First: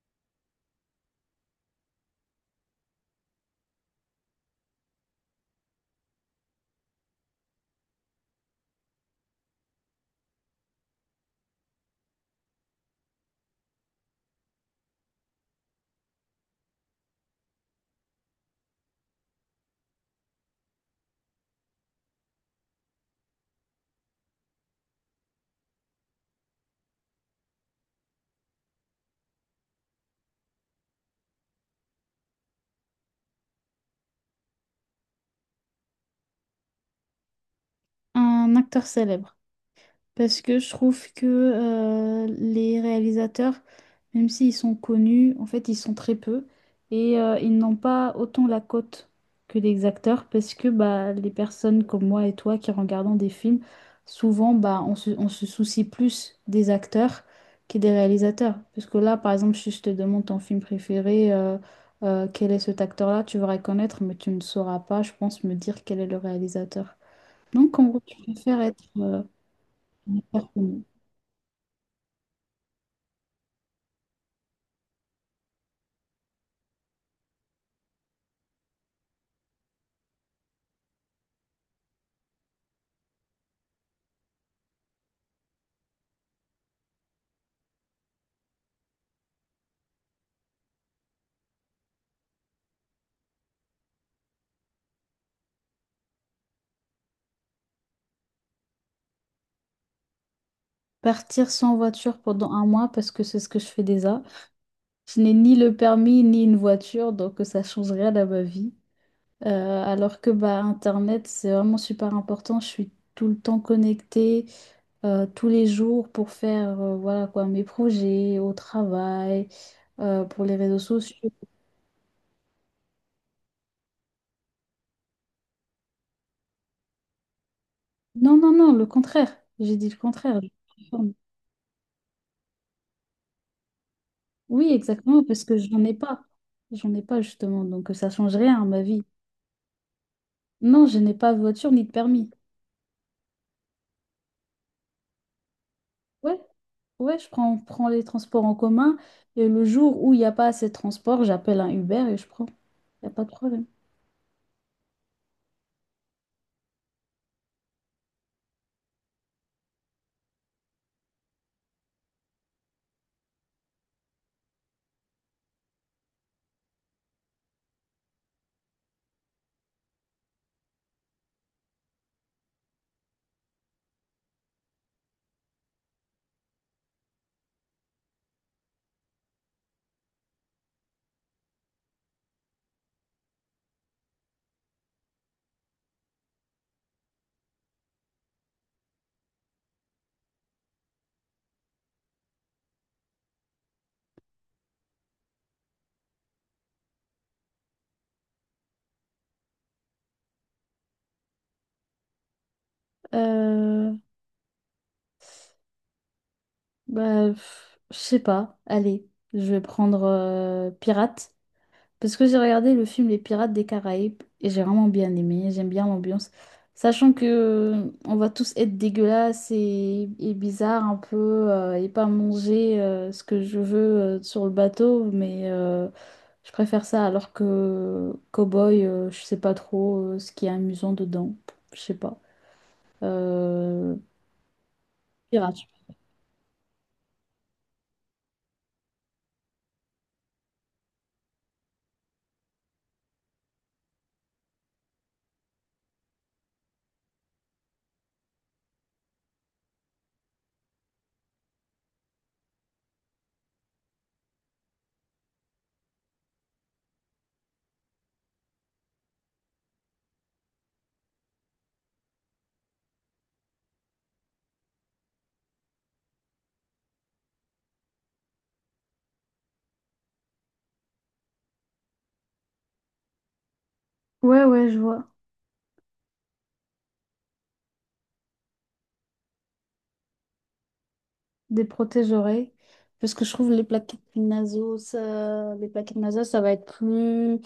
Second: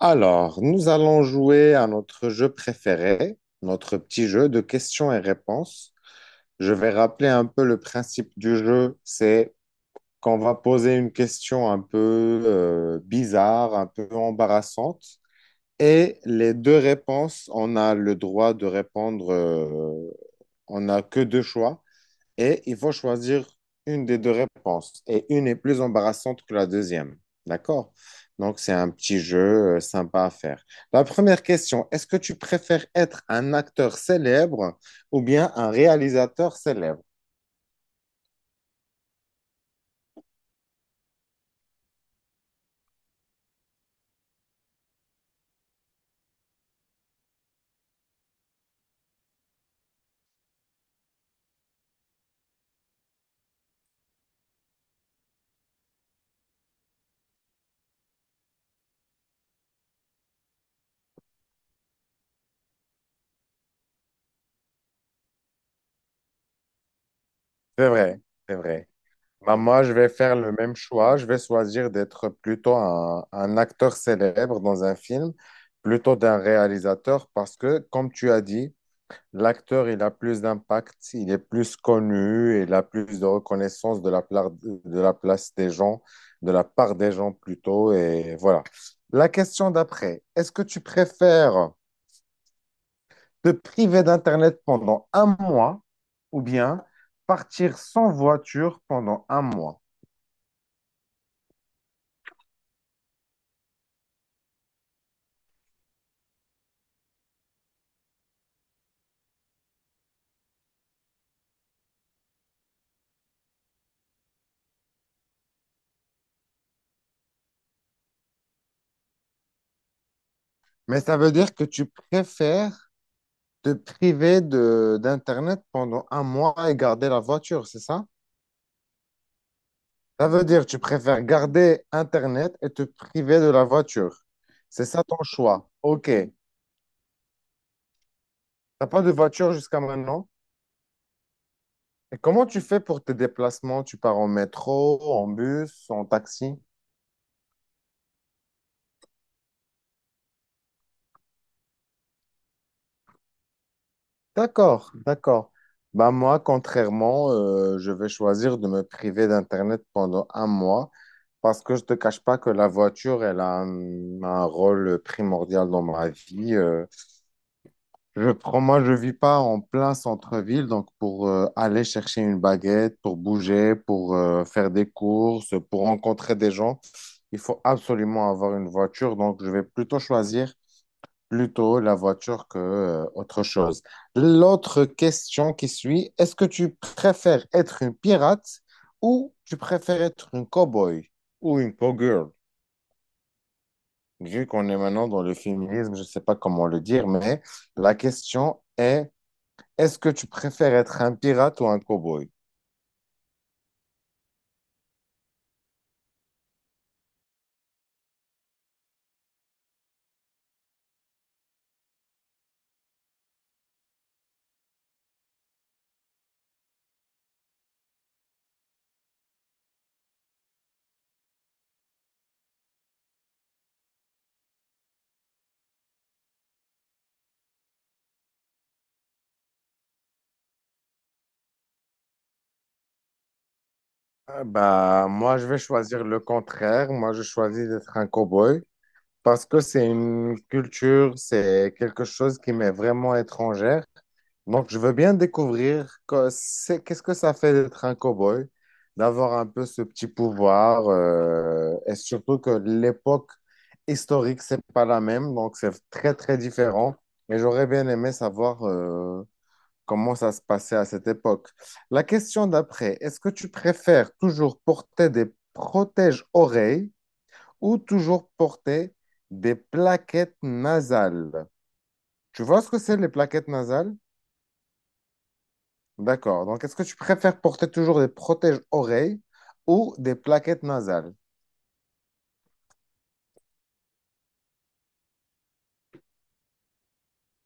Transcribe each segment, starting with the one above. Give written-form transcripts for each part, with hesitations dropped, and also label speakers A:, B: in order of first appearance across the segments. A: Alors, nous allons jouer à notre jeu préféré, notre petit jeu de questions et réponses. Je vais rappeler un peu le principe du jeu. C'est qu'on va poser une question un peu bizarre, un peu embarrassante. Et les deux réponses, on a le droit de répondre, on n'a que deux choix et il faut choisir une des deux réponses. Et une est plus embarrassante que la deuxième. D'accord? Donc, c'est un petit jeu sympa à faire. La première question, est-ce que tu préfères être un acteur célèbre ou bien un réalisateur célèbre?
B: Un acteur célèbre. Parce que je trouve que les réalisateurs, même s'ils sont connus, en fait, ils sont très peu. Et ils n'ont pas autant la cote que les acteurs. Parce que bah, les personnes comme moi et toi qui regardons des films, souvent, bah, on se soucie plus des acteurs que des réalisateurs. Parce que là, par exemple, si je te demande ton film préféré, quel est cet acteur-là, tu vas reconnaître, mais tu ne sauras pas, je pense, me dire quel est le réalisateur. Donc, en
A: C'est
B: gros, tu
A: vrai, c'est
B: préfères être
A: vrai. Bah, moi, je vais faire le même
B: performant.
A: choix. Je vais choisir d'être plutôt un acteur célèbre dans un film plutôt d'un réalisateur parce que, comme tu as dit, l'acteur, il a plus d'impact, il est plus connu, il a plus de reconnaissance de de la place des gens, de la part des gens plutôt, et voilà. La question d'après, est-ce que tu préfères te priver d'Internet pendant un mois ou bien partir sans voiture pendant un mois?
B: Partir sans voiture pendant un mois parce que c'est ce que je fais déjà. Je n'ai ni le permis ni une voiture, donc ça ne change rien à ma vie. Alors que bah, Internet, c'est vraiment super important. Je suis tout le temps connectée, tous les jours pour faire voilà quoi, mes projets au travail, pour les réseaux
A: Mais ça
B: sociaux.
A: veut dire que tu préfères te priver de d'Internet pendant un mois et garder la voiture, c'est ça?
B: Non, non, non, le contraire. J'ai dit le
A: Ça
B: contraire.
A: veut dire que tu préfères garder Internet et te priver de la voiture.
B: Oui,
A: C'est ça ton
B: exactement, parce que
A: choix.
B: j'en ai
A: OK.
B: pas.
A: Tu
B: J'en ai pas, justement, donc ça change rien à ma
A: n'as
B: vie.
A: pas de voiture jusqu'à maintenant.
B: Non, je n'ai pas de voiture ni de
A: Et
B: permis.
A: comment tu fais pour tes déplacements? Tu pars en métro, en bus, en
B: Ouais,
A: taxi?
B: ouais, prends les transports en commun et le jour où il n'y a pas assez de transport, j'appelle un Uber et je prends. Il n'y a pas de problème.
A: D'accord, d'accord. Bah moi, contrairement, je vais choisir de me priver d'Internet pendant un mois parce que je ne te cache pas que la voiture, elle a un rôle primordial dans ma vie. Moi, je vis pas en plein centre-ville, donc pour aller chercher une baguette, pour bouger, pour faire des courses, pour rencontrer des gens, il faut absolument avoir une voiture. Donc, je vais plutôt choisir plutôt la voiture que autre chose. L'autre question qui suit, est-ce que tu préfères être une pirate ou tu préfères être une cowboy ou une cowgirl? Vu qu'on est maintenant dans le féminisme, je sais pas comment le dire, mais la question est est-ce que tu préfères être un pirate ou un cowboy?
B: Euh, bah, pff, je sais pas. Allez, je vais prendre Pirate. Parce que j'ai regardé le film Les Pirates des Caraïbes et j'ai vraiment bien aimé, j'aime bien l'ambiance. Sachant que on va tous être dégueulasses et bizarres un peu et pas manger ce que je veux sur le bateau, mais je préfère ça alors que Cowboy, je sais pas trop ce qui est amusant dedans, je sais pas. Euh,
A: Ah, bah, moi, je vais
B: Pirate.
A: choisir le contraire. Moi, je choisis d'être un cow-boy parce que c'est une culture, c'est quelque chose qui m'est vraiment étrangère. Donc, je veux bien découvrir qu'est-ce que ça fait d'être un cow-boy, d'avoir un peu ce petit pouvoir, et surtout que l'époque historique, c'est pas la même, donc c'est très, très différent. Et j'aurais bien aimé savoir, comment ça se passait à cette époque. La question d'après, est-ce que tu préfères toujours porter des protèges-oreilles ou toujours porter des plaquettes nasales? Tu vois ce que c'est les plaquettes nasales?
B: Ouais, ouais, je vois.
A: D'accord. Donc, est-ce que tu préfères porter toujours des protèges-oreilles ou des plaquettes nasales?
B: Des protège-oreilles. Parce que je trouve les plaquettes nasaux, ça... les plaquettes nasales, ça va être plus.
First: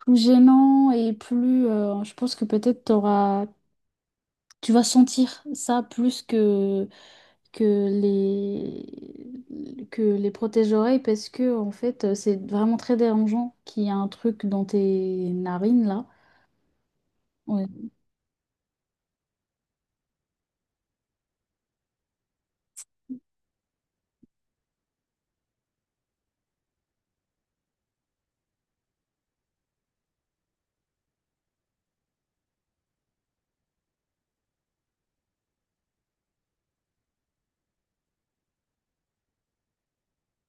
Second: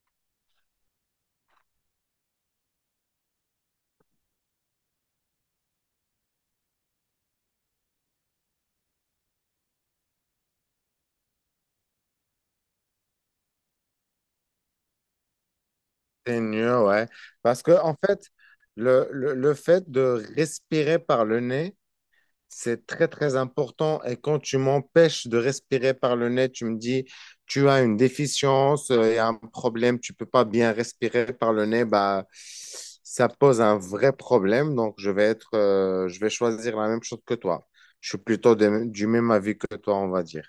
B: Plus gênant et plus je pense que peut-être t'auras tu vas sentir ça plus que les protège-oreilles parce que en fait c'est vraiment très dérangeant qu'il y a un truc dans tes narines là.
A: C'est mieux, ouais. Parce
B: Ouais.
A: que, en fait, le fait de respirer par le nez, c'est très, très important. Et quand tu m'empêches de respirer par le nez, tu me dis, tu as une déficience, il y a un problème, tu peux pas bien respirer par le nez, bah, ça pose un vrai problème. Donc, je vais être, je vais choisir la même chose que toi. Je suis plutôt du même avis que toi, on va dire.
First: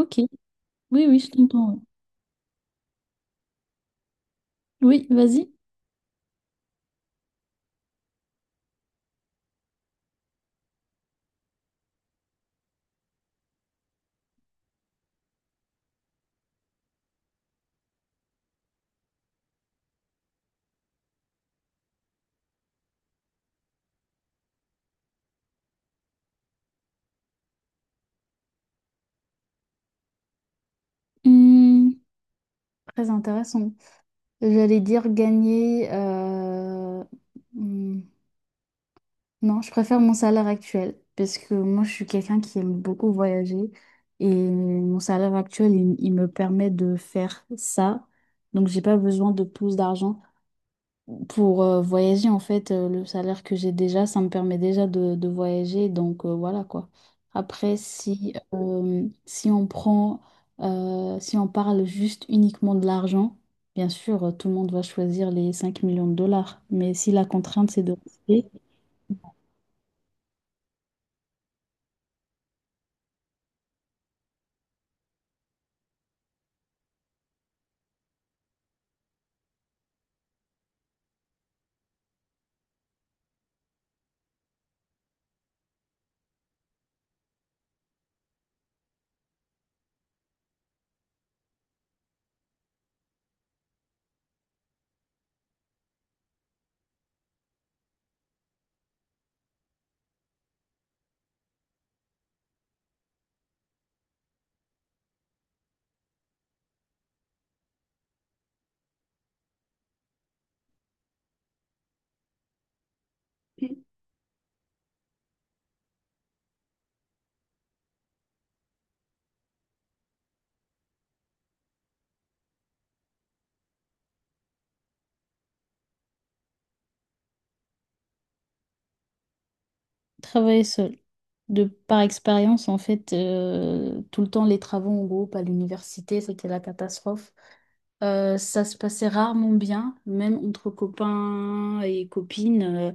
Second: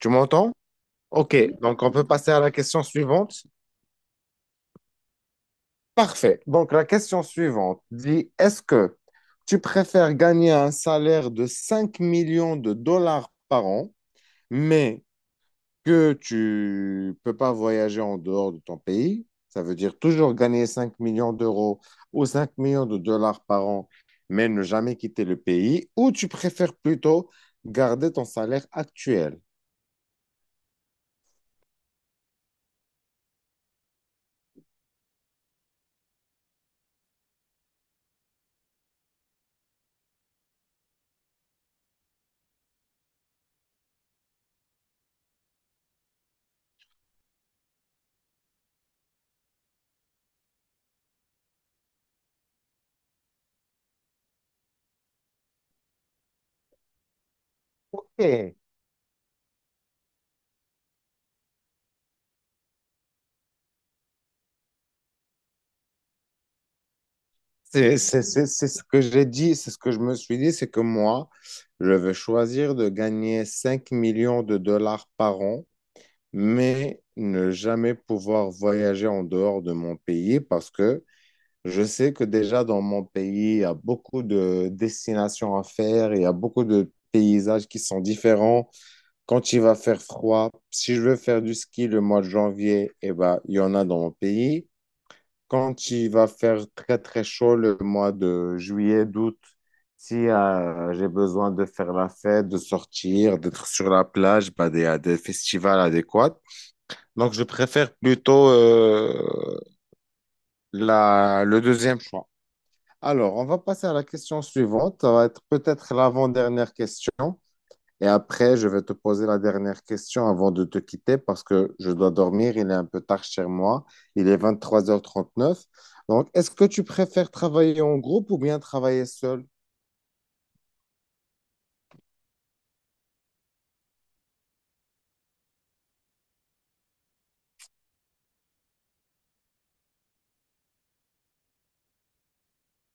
A: Tu m'entends?
B: oui, oui, je
A: OK. Oui.
B: t'entends.
A: Donc, on peut passer à la question suivante.
B: Oui, vas-y.
A: Parfait. Donc, la question suivante dit, est-ce que tu préfères gagner un salaire de 5 millions de dollars par an, mais que tu peux pas voyager en dehors de ton pays? Ça veut dire toujours gagner 5 millions d'euros ou 5 millions de dollars par an, mais ne jamais quitter le pays, ou tu préfères plutôt garder ton salaire actuel?
B: Hum, très intéressant. J'allais dire gagner hum, non, je préfère mon salaire actuel parce que moi, je suis quelqu'un qui aime beaucoup voyager et mon salaire actuel, il me permet de faire ça. Donc, j'ai pas besoin de plus d'argent pour voyager. En fait, le salaire que j'ai déjà, ça me permet déjà de voyager. Donc, voilà quoi. Après,
A: Ok.
B: si on prend, si on parle juste uniquement de l'argent, bien sûr, tout le monde va choisir les 5 millions de dollars. Mais si la contrainte, c'est de
A: C'est c'est- c'est-
B: rester.
A: c'est ce que j'ai dit, c'est ce que je me suis dit, c'est que moi, je vais choisir de gagner 5 millions de dollars par an, mais ne jamais pouvoir voyager en dehors de mon pays parce que je sais que déjà dans mon pays, il y a beaucoup de destinations à faire, il y a beaucoup de paysages qui sont différents. Quand il va faire froid, si je veux faire du ski le mois de janvier, eh ben, il y en a dans mon pays. Quand il va faire très très chaud le mois de juillet, d'août, si j'ai besoin de faire la fête, de sortir, d'être sur la plage, bah, il y a des festivals adéquats. Donc je préfère plutôt la, le deuxième choix. Alors, on va passer à la question suivante. Ça va être peut-être l'avant-dernière question. Et après, je vais te poser la dernière question avant de te quitter parce que je dois dormir. Il est un peu tard chez moi. Il est 23h39. Donc, est-ce que tu préfères travailler en groupe ou bien travailler seul?
B: Travailler seul. De par expérience, en fait, tout le temps les travaux en groupe à l'université, c'était la catastrophe. Ça se passait rarement bien, même entre copains et copines,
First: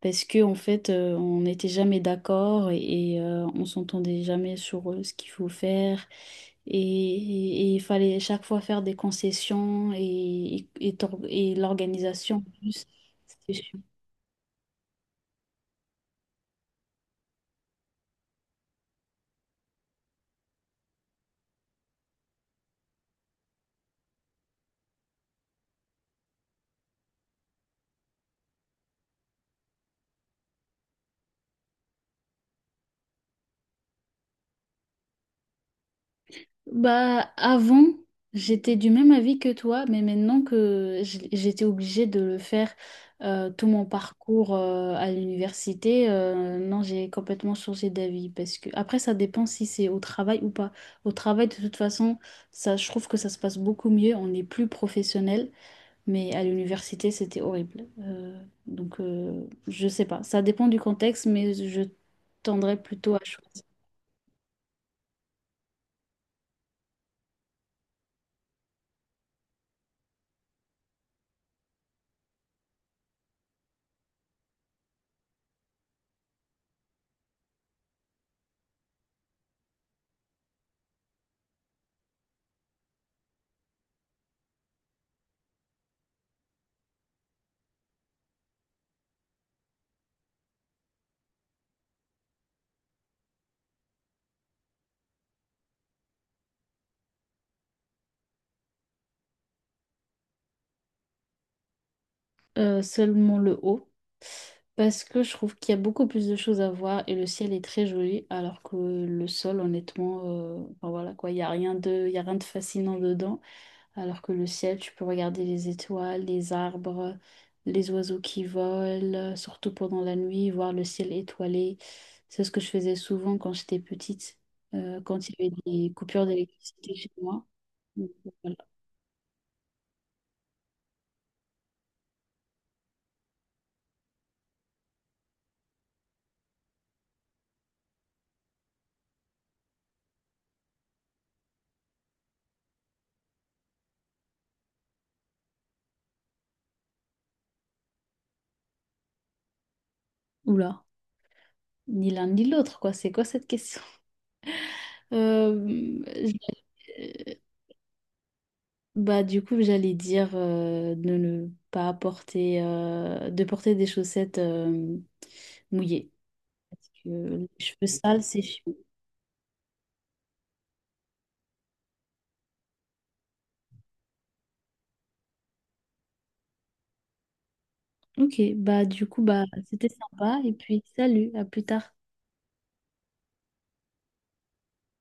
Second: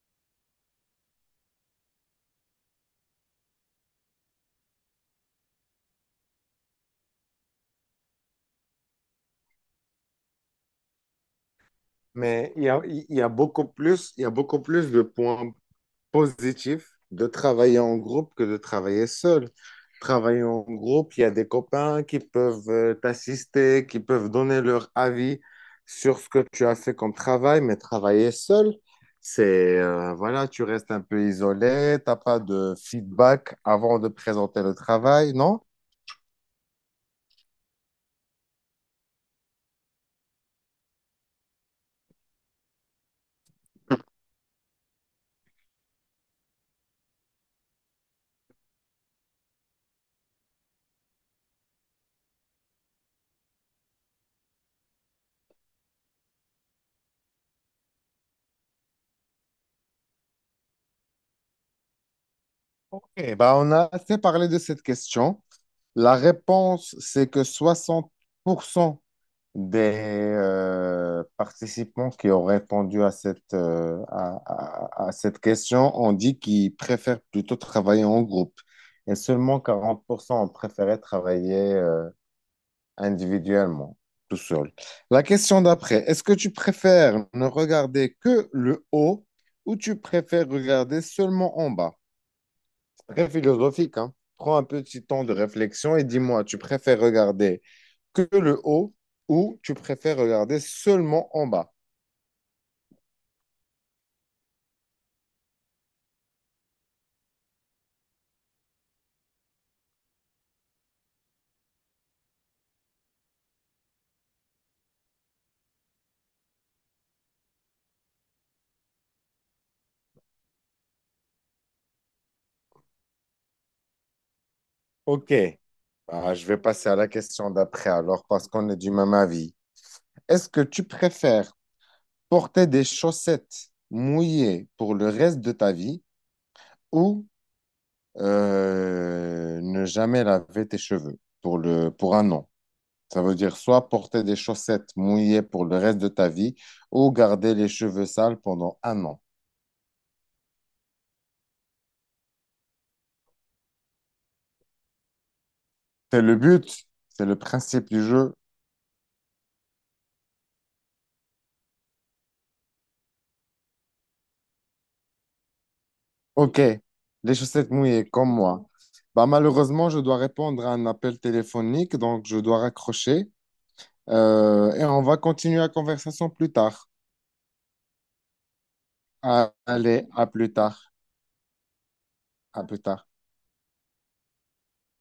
B: parce que en fait, on n'était jamais d'accord on s'entendait jamais sur ce qu'il faut faire. Et il fallait chaque fois faire des concessions et l'organisation en
A: Mais
B: plus.
A: il y a beaucoup plus de points positif de travailler en groupe que de travailler seul. Travailler en groupe, il y a des copains qui peuvent t'assister, qui peuvent donner leur avis sur ce que tu as fait comme travail, mais travailler seul, c'est, voilà, tu restes un peu isolé, t'as pas de feedback avant de présenter le travail, non?
B: Bah, avant, j'étais du même avis que toi, mais maintenant que j'étais obligée de le faire tout mon parcours à l'université, non, j'ai complètement changé d'avis parce que après, ça dépend si c'est au travail ou pas. Au travail, de toute façon, ça, je trouve que ça se passe beaucoup mieux, on est plus professionnel, mais à l'université, c'était horrible. Donc, je sais pas, ça dépend du contexte, mais je tendrais plutôt à
A: Ok, bah
B: choisir.
A: on a assez parlé de cette question. La réponse, c'est que 60 % des participants qui ont répondu à cette, à cette question ont dit qu'ils préfèrent plutôt travailler en groupe et seulement 40 % ont préféré travailler individuellement, tout seul. La question d'après, est-ce que tu préfères ne regarder que le haut ou tu préfères regarder seulement en bas? Très philosophique, hein. Prends un petit temps de réflexion et dis-moi, tu préfères regarder que le haut ou tu préfères regarder seulement en bas?
B: Euh, seulement le haut, parce que je trouve qu'il y a beaucoup plus de choses à voir et le ciel est très joli, alors que le sol, honnêtement, enfin voilà quoi, il y a rien de fascinant dedans, alors que le ciel, tu peux regarder les étoiles, les arbres, les oiseaux qui volent, surtout pendant la nuit, voir le ciel étoilé. C'est ce que je faisais souvent quand j'étais petite, quand
A: Ok.
B: il y avait des coupures
A: Bah, je vais passer
B: d'électricité
A: à la
B: chez moi.
A: question d'après
B: Donc,
A: alors parce
B: voilà.
A: qu'on est du même avis. Est-ce que tu préfères porter des chaussettes mouillées pour le reste de ta vie ou ne jamais laver tes cheveux pour le, pour un an? Ça veut dire soit porter des chaussettes mouillées pour le reste de ta vie ou garder les cheveux sales pendant un an.
B: Oula, ni l'un ni l'autre, quoi. C'est quoi cette question? Euh,
A: C'est le but, c'est le
B: j'ai-
A: principe du jeu.
B: bah, du coup, j'allais dire de ne pas porter, de porter des chaussettes mouillées.
A: Ok,
B: Parce
A: les
B: que les
A: chaussettes
B: cheveux
A: mouillées
B: sales,
A: comme
B: c'est
A: moi.
B: chiant.
A: Bah, malheureusement, je dois répondre à un appel téléphonique, donc je dois raccrocher. Et on va continuer la conversation plus tard.
B: Ok, bah du coup, bah,
A: Ah,
B: c'était
A: allez, à
B: sympa. Et
A: plus
B: puis,
A: tard.
B: salut, à plus tard.
A: À plus tard.